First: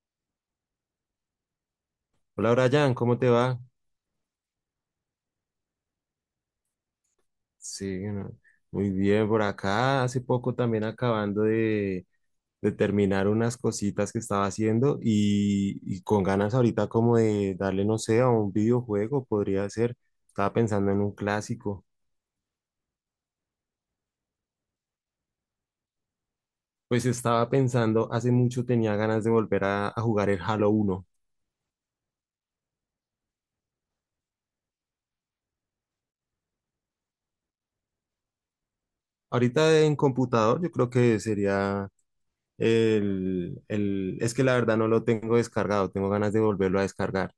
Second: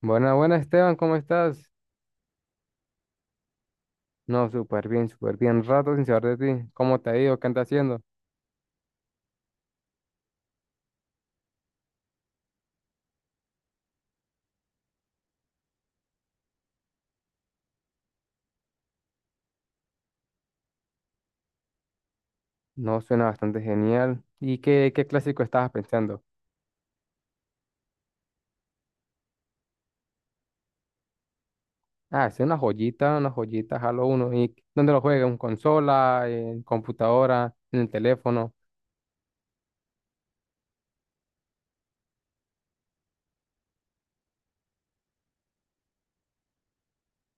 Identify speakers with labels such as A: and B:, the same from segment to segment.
A: Buena, buena Esteban, ¿cómo estás?
B: Hola Brian, ¿cómo te va?
A: No, súper bien, súper bien. Rato sin saber de ti. ¿Cómo te ha ido? ¿Qué andas haciendo?
B: Sí, no, muy bien por acá. Hace poco también acabando de terminar unas cositas que estaba haciendo y con ganas ahorita como de darle, no sé, a un videojuego, podría ser. Estaba pensando en un clásico.
A: No, suena bastante genial. ¿Y qué clásico estabas pensando?
B: Pues estaba pensando, hace mucho tenía ganas de volver a jugar el Halo uno.
A: Ah, es una joyita, Halo uno. ¿Y dónde lo juegas? ¿En consola? ¿En computadora? ¿En el teléfono?
B: Ahorita en computador yo creo que sería Es que la verdad no lo tengo descargado, tengo ganas de volverlo a descargar.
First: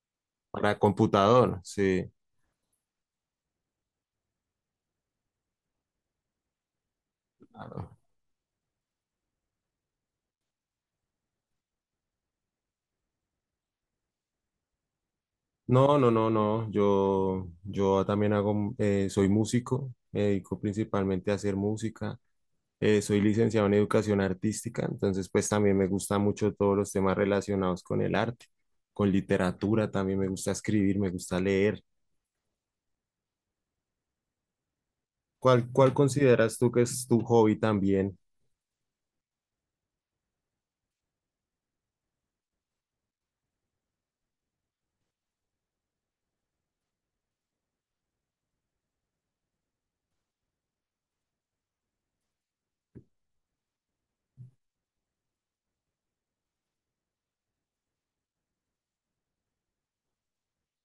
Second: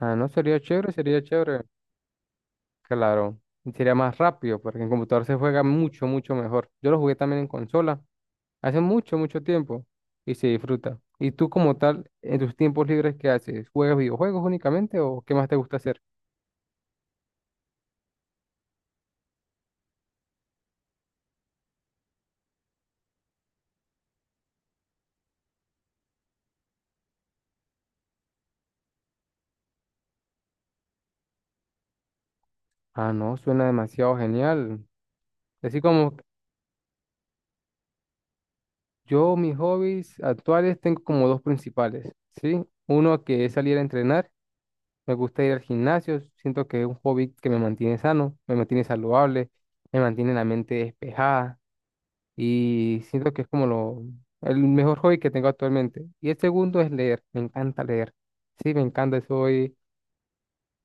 A: Ah, no, sería
B: Para
A: chévere, sería
B: computador,
A: chévere.
B: sí.
A: Claro, y sería más rápido porque en computador se juega mucho, mucho mejor. Yo lo jugué también en
B: Claro.
A: consola. Hace mucho, mucho tiempo y se disfruta. ¿Y tú como tal, en tus tiempos libres, qué haces? ¿Juegas videojuegos únicamente o qué más te gusta
B: No,
A: hacer?
B: no, no, no. Yo también hago, soy músico, me dedico principalmente a hacer música. Soy licenciado en educación artística, entonces pues también me gusta mucho todos los temas relacionados con el arte, con literatura, también me gusta escribir, me gusta leer.
A: Ah, no, suena demasiado genial.
B: ¿Cuál,
A: Así
B: cuál
A: como
B: consideras tú que es tu hobby también?
A: yo, mis hobbies actuales tengo como dos principales, ¿sí? Uno que es salir a entrenar, me gusta ir al gimnasio, siento que es un hobby que me mantiene sano, me mantiene saludable, me mantiene la mente despejada y siento que es como lo, el mejor hobby que tengo actualmente. Y el segundo es leer, me encanta leer. Sí, me encanta, soy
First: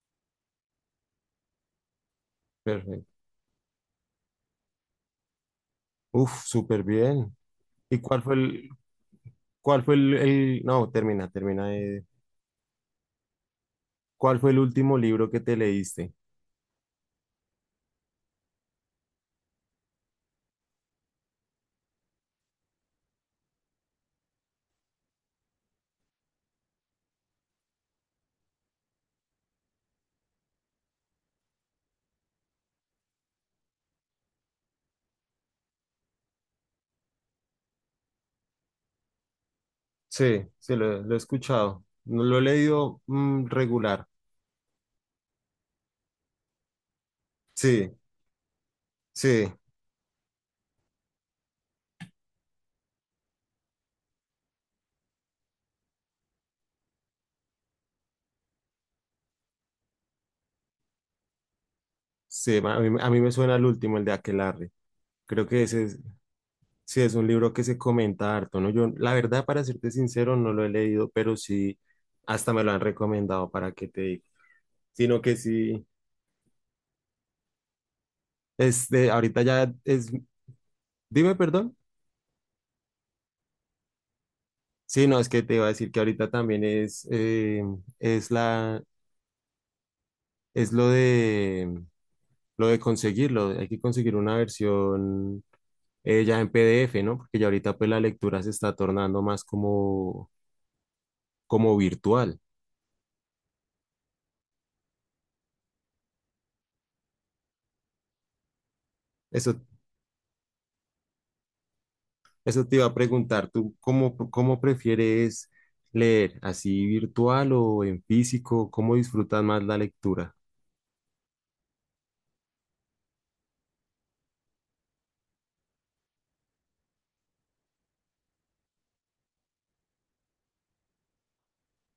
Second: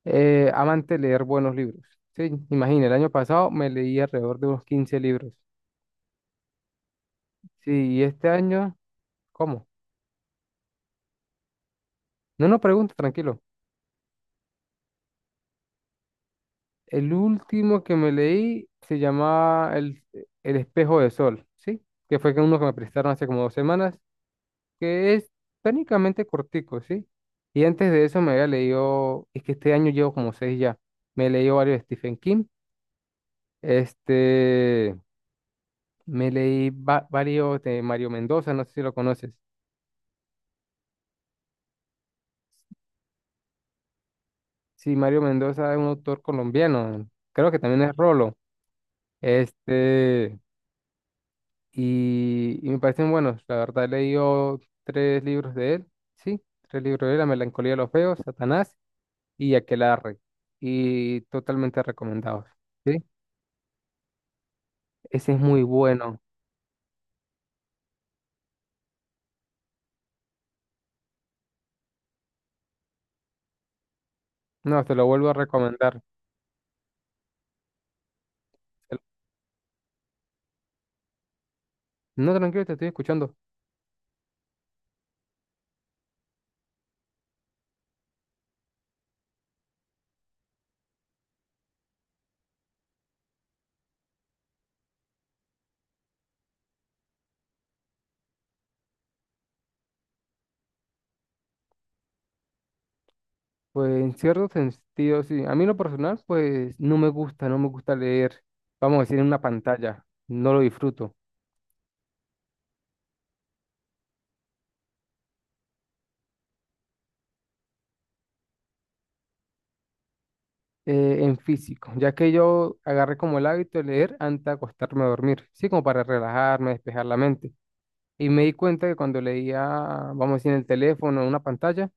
A: amante de leer buenos libros. Sí, imagina, el año
B: Perfecto.
A: pasado me leí alrededor de unos 15 libros.
B: Uf, súper bien.
A: Sí,
B: ¿Y
A: y este año, ¿cómo?
B: cuál fue el- No, termina, termina.
A: No, no pregunto, tranquilo.
B: ¿Cuál fue el último libro que te leíste?
A: El último que me leí se llamaba El espejo de sol, ¿sí? Que fue que uno que me prestaron hace como 2 semanas que es técnicamente cortico, ¿sí? Y antes de eso me había leído, es que este año llevo como seis ya, me he leído varios de Stephen King, este, me leí varios de Mario Mendoza, no sé si lo conoces.
B: Sí, sí, lo he escuchado. No lo he leído, regular.
A: Sí, Mario Mendoza es un autor colombiano, creo que también
B: Sí,
A: es Rolo,
B: sí,
A: este, y me parecen buenos, la verdad he leído tres libros de él, sí, tres libros de él, La melancolía de los feos, Satanás y Aquelarre, y totalmente recomendados.
B: sí. A mí,
A: ¿Sí?
B: a mí me suena el último, el de Aquelarre.
A: Ese es
B: Creo
A: muy
B: que ese es,
A: bueno.
B: Sí es un libro que se comenta harto, ¿no? Yo, la verdad, para serte sincero, no lo he leído, pero sí, hasta me lo han recomendado para que te diga.
A: No, te lo
B: Sino
A: vuelvo a
B: que sí,
A: recomendar. Te- lo-
B: ahorita ya es. Dime, perdón.
A: No, tranquilo, te estoy escuchando.
B: Sí, no, es que te iba a decir que ahorita también es la, es lo de conseguirlo. Hay que conseguir una versión, ya en PDF, ¿no? Porque ya ahorita pues la lectura se está tornando más como virtual.
A: Pues en cierto sentido, sí. A mí en lo personal, pues no me gusta, no me gusta leer, vamos a decir, en una
B: Eso,
A: pantalla. No lo disfruto.
B: eso te iba a preguntar, ¿tú cómo prefieres leer? ¿Así virtual o en físico? ¿Cómo disfrutas más la lectura?
A: En físico, ya que yo agarré como el hábito de leer antes de acostarme a dormir. Sí, como para relajarme, despejar la mente. Y me di cuenta que cuando leía, vamos a decir, en el teléfono, en una pantalla,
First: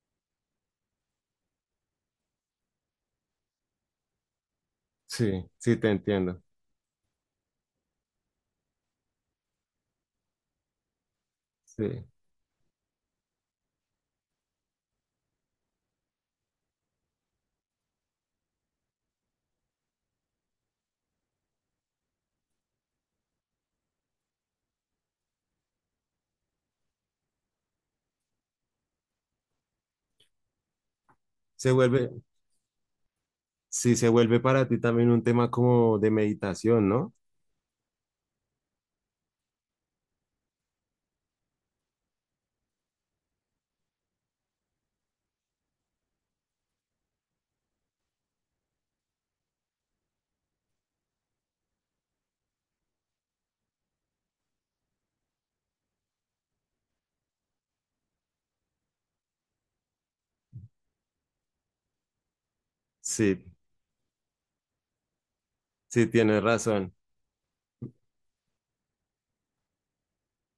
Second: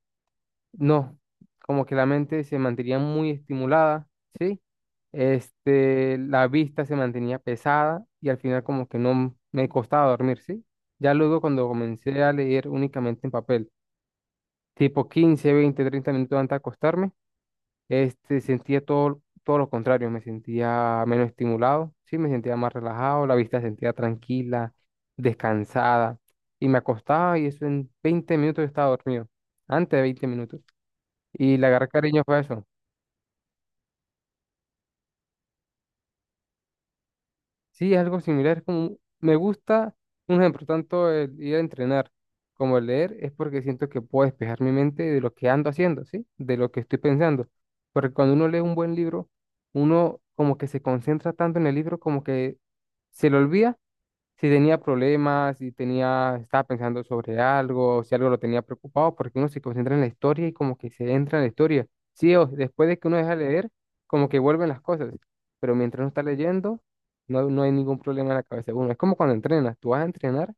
A: no, como que la mente se mantenía muy estimulada, ¿sí?
B: Sí, sí, te
A: Este,
B: entiendo.
A: la vista se mantenía pesada y al final como que no me costaba dormir, ¿sí? Ya luego cuando
B: Sí.
A: comencé a leer únicamente en papel, tipo 15 20 30 minutos antes de acostarme, sentía todo, todo lo contrario, me sentía menos estimulado, ¿sí? Me sentía más relajado, la vista se sentía tranquila, descansada y me acostaba y eso en 20 minutos yo estaba dormido, antes de 20 minutos. Y le
B: Se
A: agarré
B: vuelve,
A: cariño fue a eso.
B: sí, se vuelve para ti también un tema como de meditación, ¿no?
A: Sí, es algo similar, es como, me gusta, un ejemplo, tanto el ir a entrenar como el leer, es porque siento que puedo despejar mi mente de lo que ando haciendo, ¿sí? De lo que estoy pensando. Porque cuando uno lee un buen libro, uno como que se concentra tanto en el libro como que se le olvida si tenía problemas, si tenía, estaba pensando sobre algo, si algo lo tenía preocupado, porque uno se concentra en la historia y como que se entra en la historia. Sí, o después de que uno deja de
B: Sí,
A: leer, como que vuelven las cosas, pero mientras
B: sí,
A: uno está
B: tienes
A: leyendo,
B: razón.
A: no, no hay ningún problema en la cabeza de uno. Es como cuando entrenas, tú vas a entrenar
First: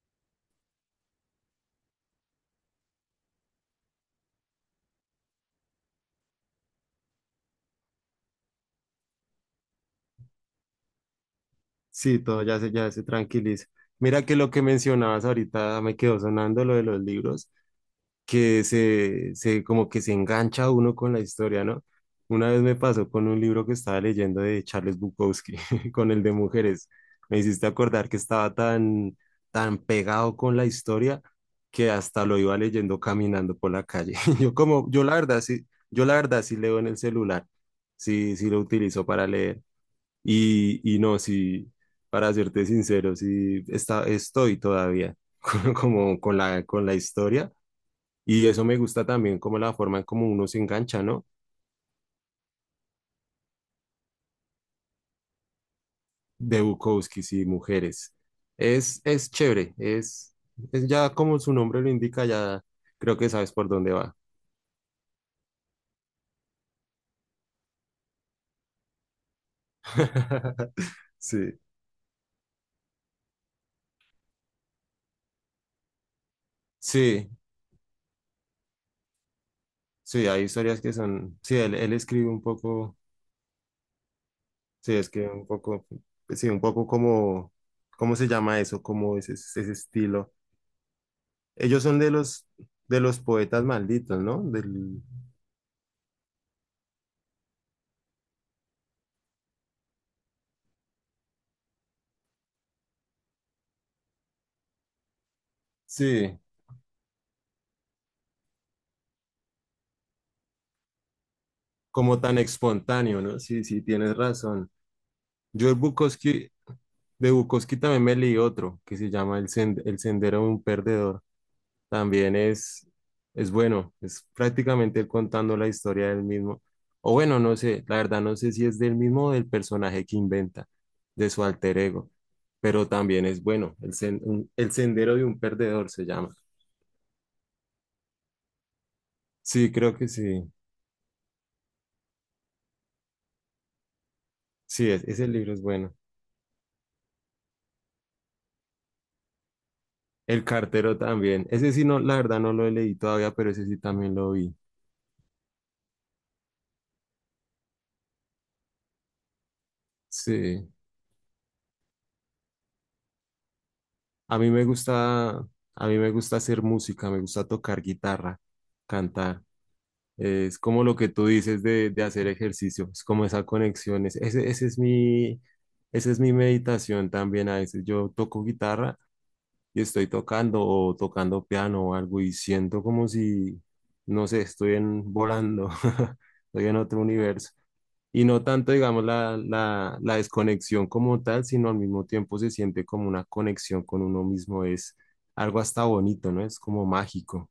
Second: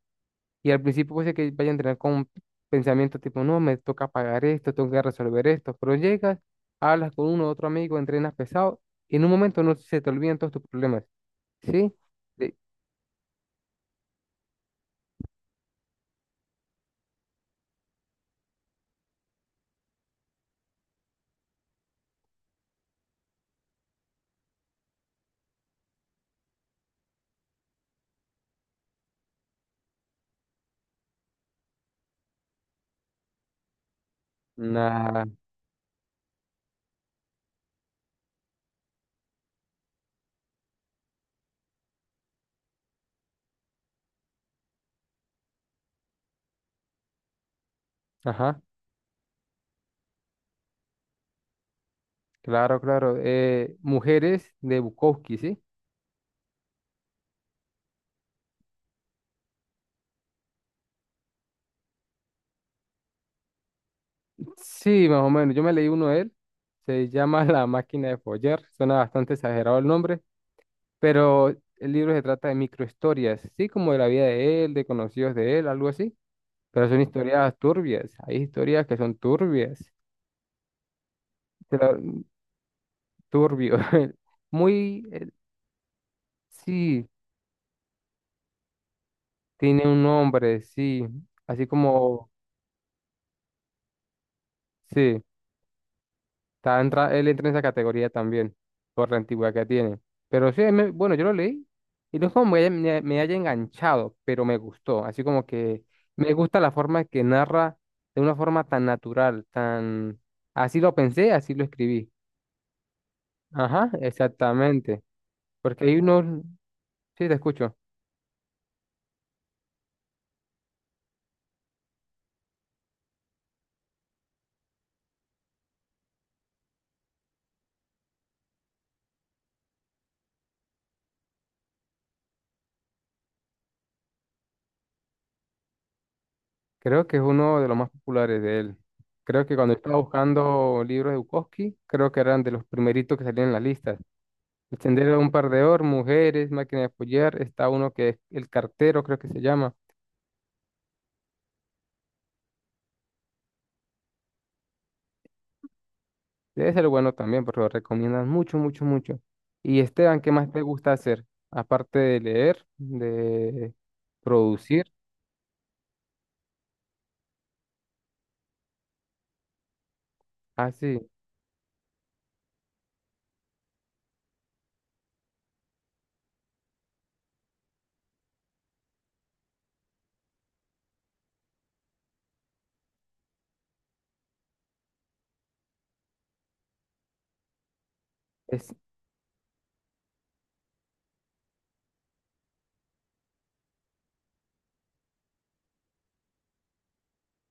A: y al principio puede ser que vaya a entrenar con un pensamiento tipo, no, me toca pagar esto, tengo que resolver esto, pero llegas, hablas con uno, o otro amigo, entrenas pesado y en un momento no se te olvidan todos tus problemas, ¿sí?
B: Sí, todo
A: De-
B: ya se tranquiliza. Mira que lo que mencionabas ahorita me quedó sonando lo de los libros, que se como que se engancha uno con la historia, ¿no? Una vez me pasó con un libro que estaba leyendo de Charles Bukowski, con el de mujeres. Me hiciste acordar que estaba tan, tan pegado con la historia que hasta lo iba leyendo caminando por la calle. Yo como, yo la
A: Nada,
B: verdad sí, yo la verdad sí leo en el celular, sí, sí lo utilizo para leer. Y no, sí, para serte sincero, sí estoy todavía como con la historia, y
A: ajá.
B: eso me gusta también como la forma en cómo uno se engancha, ¿no?
A: Claro, claro. Mujeres de Bukowski, ¿sí?
B: De Bukowski y mujeres. Es chévere, es ya como su nombre lo indica, ya creo que sabes por dónde va.
A: Sí, más o menos. Yo me leí uno de él. Se llama La máquina de follar. Suena bastante exagerado el nombre, pero
B: Sí,
A: el libro se trata de microhistorias, sí, como de la vida de él, de conocidos de él, algo así. Pero son
B: sí,
A: historias turbias. Hay historias que son turbias.
B: sí, hay historias que son, sí, él,
A: te
B: él
A: la-
B: escribe un poco,
A: Turbio.
B: sí,
A: Muy,
B: escribe un poco, sí, un poco
A: sí,
B: como, ¿cómo se llama eso? Como ese
A: tiene un
B: estilo.
A: nombre, sí. Así
B: Ellos son de
A: como,
B: los, de los poetas malditos, ¿no?
A: sí. Está él entra en esa categoría también, por la antigüedad que tiene. Pero sí, bueno, yo lo leí y no es como me haya, me haya enganchado, pero me gustó. Así como que me
B: Sí,
A: gusta la forma que narra de una forma tan natural, tan... Así lo pensé, así lo escribí.
B: como tan espontáneo, ¿no? Sí, sí,
A: Ajá,
B: tienes razón.
A: exactamente.
B: Yo el
A: Porque hay uno,
B: Bukowski,
A: sí,
B: de
A: te escucho.
B: Bukowski también me leí otro que se llama El Sendero de un Perdedor. También es bueno, es prácticamente él contando la historia del mismo. O bueno, no sé, la verdad no sé si es del mismo o del personaje que inventa, de su alter ego, pero también es bueno. El Sendero de un Perdedor se llama.
A: Creo que es uno de los más populares de él. Creo que
B: Sí,
A: cuando
B: creo
A: estaba
B: que sí.
A: buscando libros de Bukowski, creo que eran de los primeritos que salían en las listas.
B: Sí,
A: Extender a
B: ese
A: un par
B: libro es
A: de or,
B: bueno.
A: mujeres, máquina de apoyar. Está uno que es el cartero, creo que se llama.
B: El cartero también. Ese sí, no, la verdad no lo leí todavía, pero ese sí también lo vi.
A: Debe ser bueno también, porque lo recomiendan mucho, mucho, mucho. Y Esteban, ¿qué más te
B: Sí.
A: gusta hacer? Aparte de leer, de
B: A mí me
A: producir.
B: gusta, a mí me gusta hacer música, me gusta tocar guitarra, cantar. Es
A: Ah,
B: como lo
A: sí,
B: que tú dices de hacer ejercicio, es como esa conexión. Esa es mi meditación también. A veces yo toco guitarra y estoy tocando o tocando piano o algo y siento como si, no sé, estoy en, volando, estoy en otro universo. Y no tanto,
A: es
B: digamos, la desconexión como tal, sino al mismo tiempo se siente como una conexión con uno mismo. Es algo hasta bonito, ¿no? Es como mágico.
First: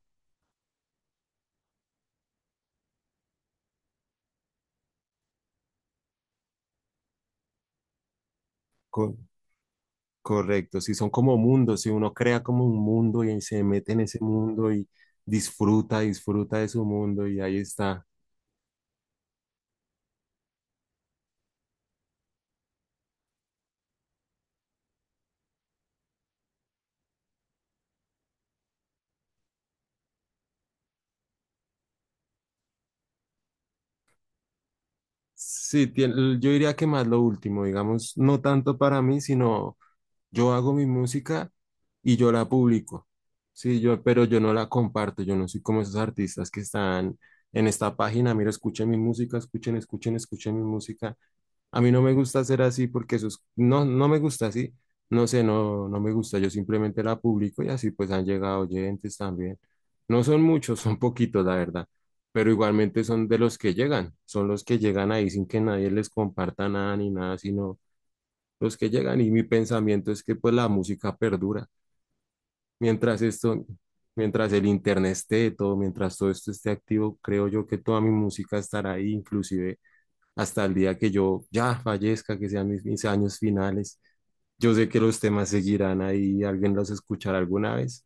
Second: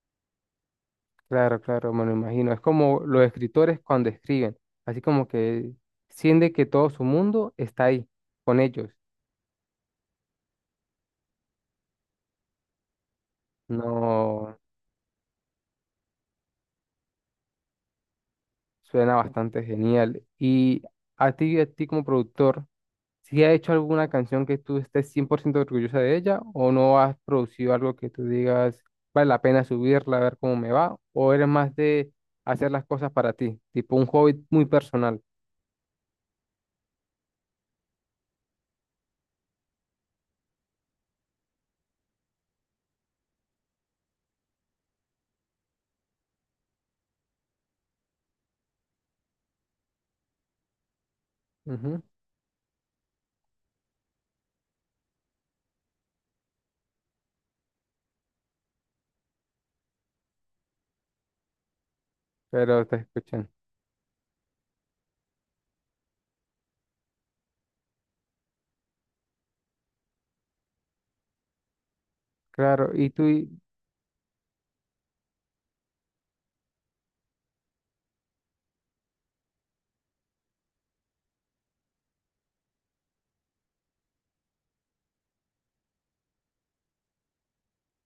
A: claro, claro, me lo imagino. Es como los escritores cuando escriben, así como que sienten que todo su mundo está ahí con ellos.
B: Co- Correcto. Si son como mundos, si uno crea como un mundo y se mete en ese
A: No,
B: mundo y disfruta de su mundo y ahí está.
A: suena bastante genial. Y a ti como productor, si has hecho alguna canción que tú estés 100% orgullosa de ella o no has producido algo que tú digas vale la pena subirla, a ver cómo me va, o eres más de hacer las cosas para ti, tipo un hobby muy personal.
B: Sí, yo diría que más lo último, digamos, no tanto para mí, sino yo hago mi música y yo la publico. Sí, pero yo no la comparto, yo no soy como esos artistas que están en esta página, mira, escuchen mi música, escuchen, escuchen, escuchen mi música. A mí
A: Ujú,
B: no me gusta ser así porque no, no me gusta así, no sé, no, no me gusta, yo simplemente la publico y así pues han llegado oyentes también. No son muchos, son poquitos, la verdad, pero
A: pero te
B: igualmente son de
A: escuchan.
B: los que llegan, son los que llegan ahí sin que nadie les comparta nada ni nada, sino los que llegan y mi pensamiento es que pues la música perdura.
A: Claro, ¿y
B: Mientras
A: tú y
B: esto, Mientras el internet esté, todo, mientras todo esto esté activo, creo yo que toda mi música estará ahí, inclusive hasta el día que yo ya fallezca, que sean mis años finales. Yo sé que los temas seguirán ahí, alguien los escuchará alguna vez.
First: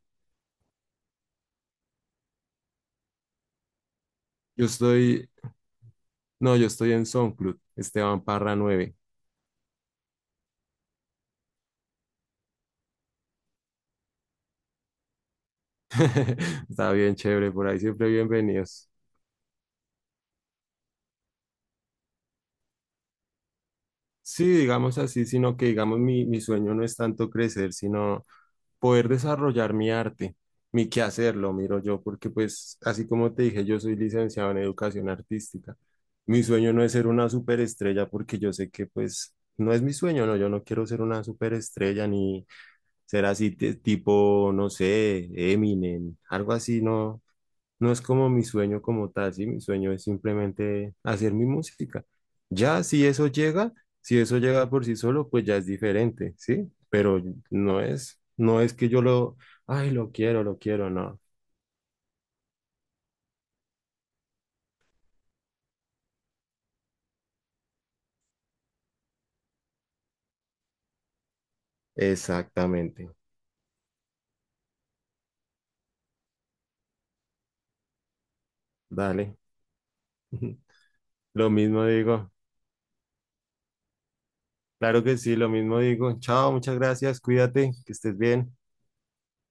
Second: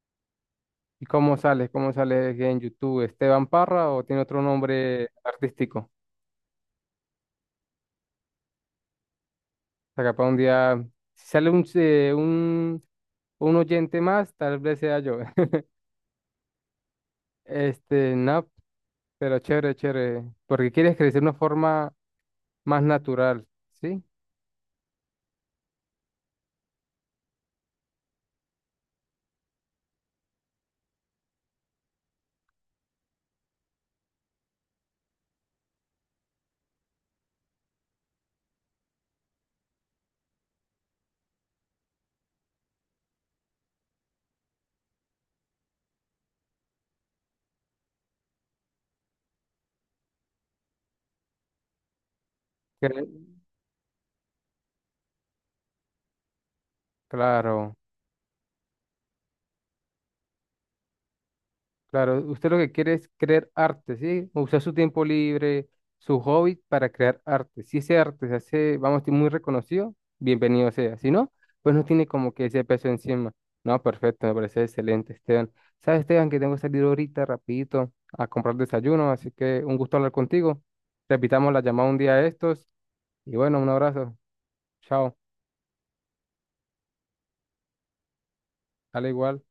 A: y cómo sales? ¿Cómo sales en YouTube? ¿Esteban Parra o tiene otro
B: Yo
A: nombre
B: estoy,
A: artístico? O
B: no, yo estoy en SoundCloud, Esteban Parra 9.
A: sea, capaz un día, si sale un oyente más, tal vez sea yo.
B: Está bien chévere, por ahí siempre
A: No,
B: bienvenidos.
A: pero chévere, chévere, porque quieres crecer de una forma más natural, ¿sí?
B: Sí, digamos así, sino que digamos mi sueño no es tanto crecer, sino poder desarrollar mi arte, mi quehacer, lo miro yo, porque pues así como te dije, yo soy licenciado en educación artística. Mi sueño no es ser una superestrella porque yo sé que pues no es mi sueño, no, yo no quiero ser una superestrella ni ser así tipo, no sé, Eminem, algo así, no, no es como mi sueño como tal, ¿sí? Mi sueño es simplemente hacer mi música. Ya, si
A: Cre-
B: eso llega, si eso llega por sí solo, pues ya es diferente, ¿sí? Pero
A: Claro,
B: no es que yo lo, ay, lo quiero, no.
A: claro. Usted lo que quiere es crear arte, ¿sí? Usar su tiempo libre, su hobby para crear arte. Si ese arte se hace, vamos a decir, muy reconocido, bienvenido sea. Si no, pues no tiene como que ese peso
B: Exactamente.
A: encima. No, perfecto, me parece excelente, Esteban. ¿Sabes, Esteban, que tengo que salir ahorita rapidito a comprar desayuno? Así
B: Dale.
A: que un gusto hablar contigo.
B: Lo
A: Repitamos la
B: mismo
A: llamada un día de
B: digo.
A: estos. Y bueno, un abrazo.
B: Claro
A: Chao.
B: que sí, lo mismo digo. Chao, muchas gracias, cuídate, que estés bien.
A: Dale igual.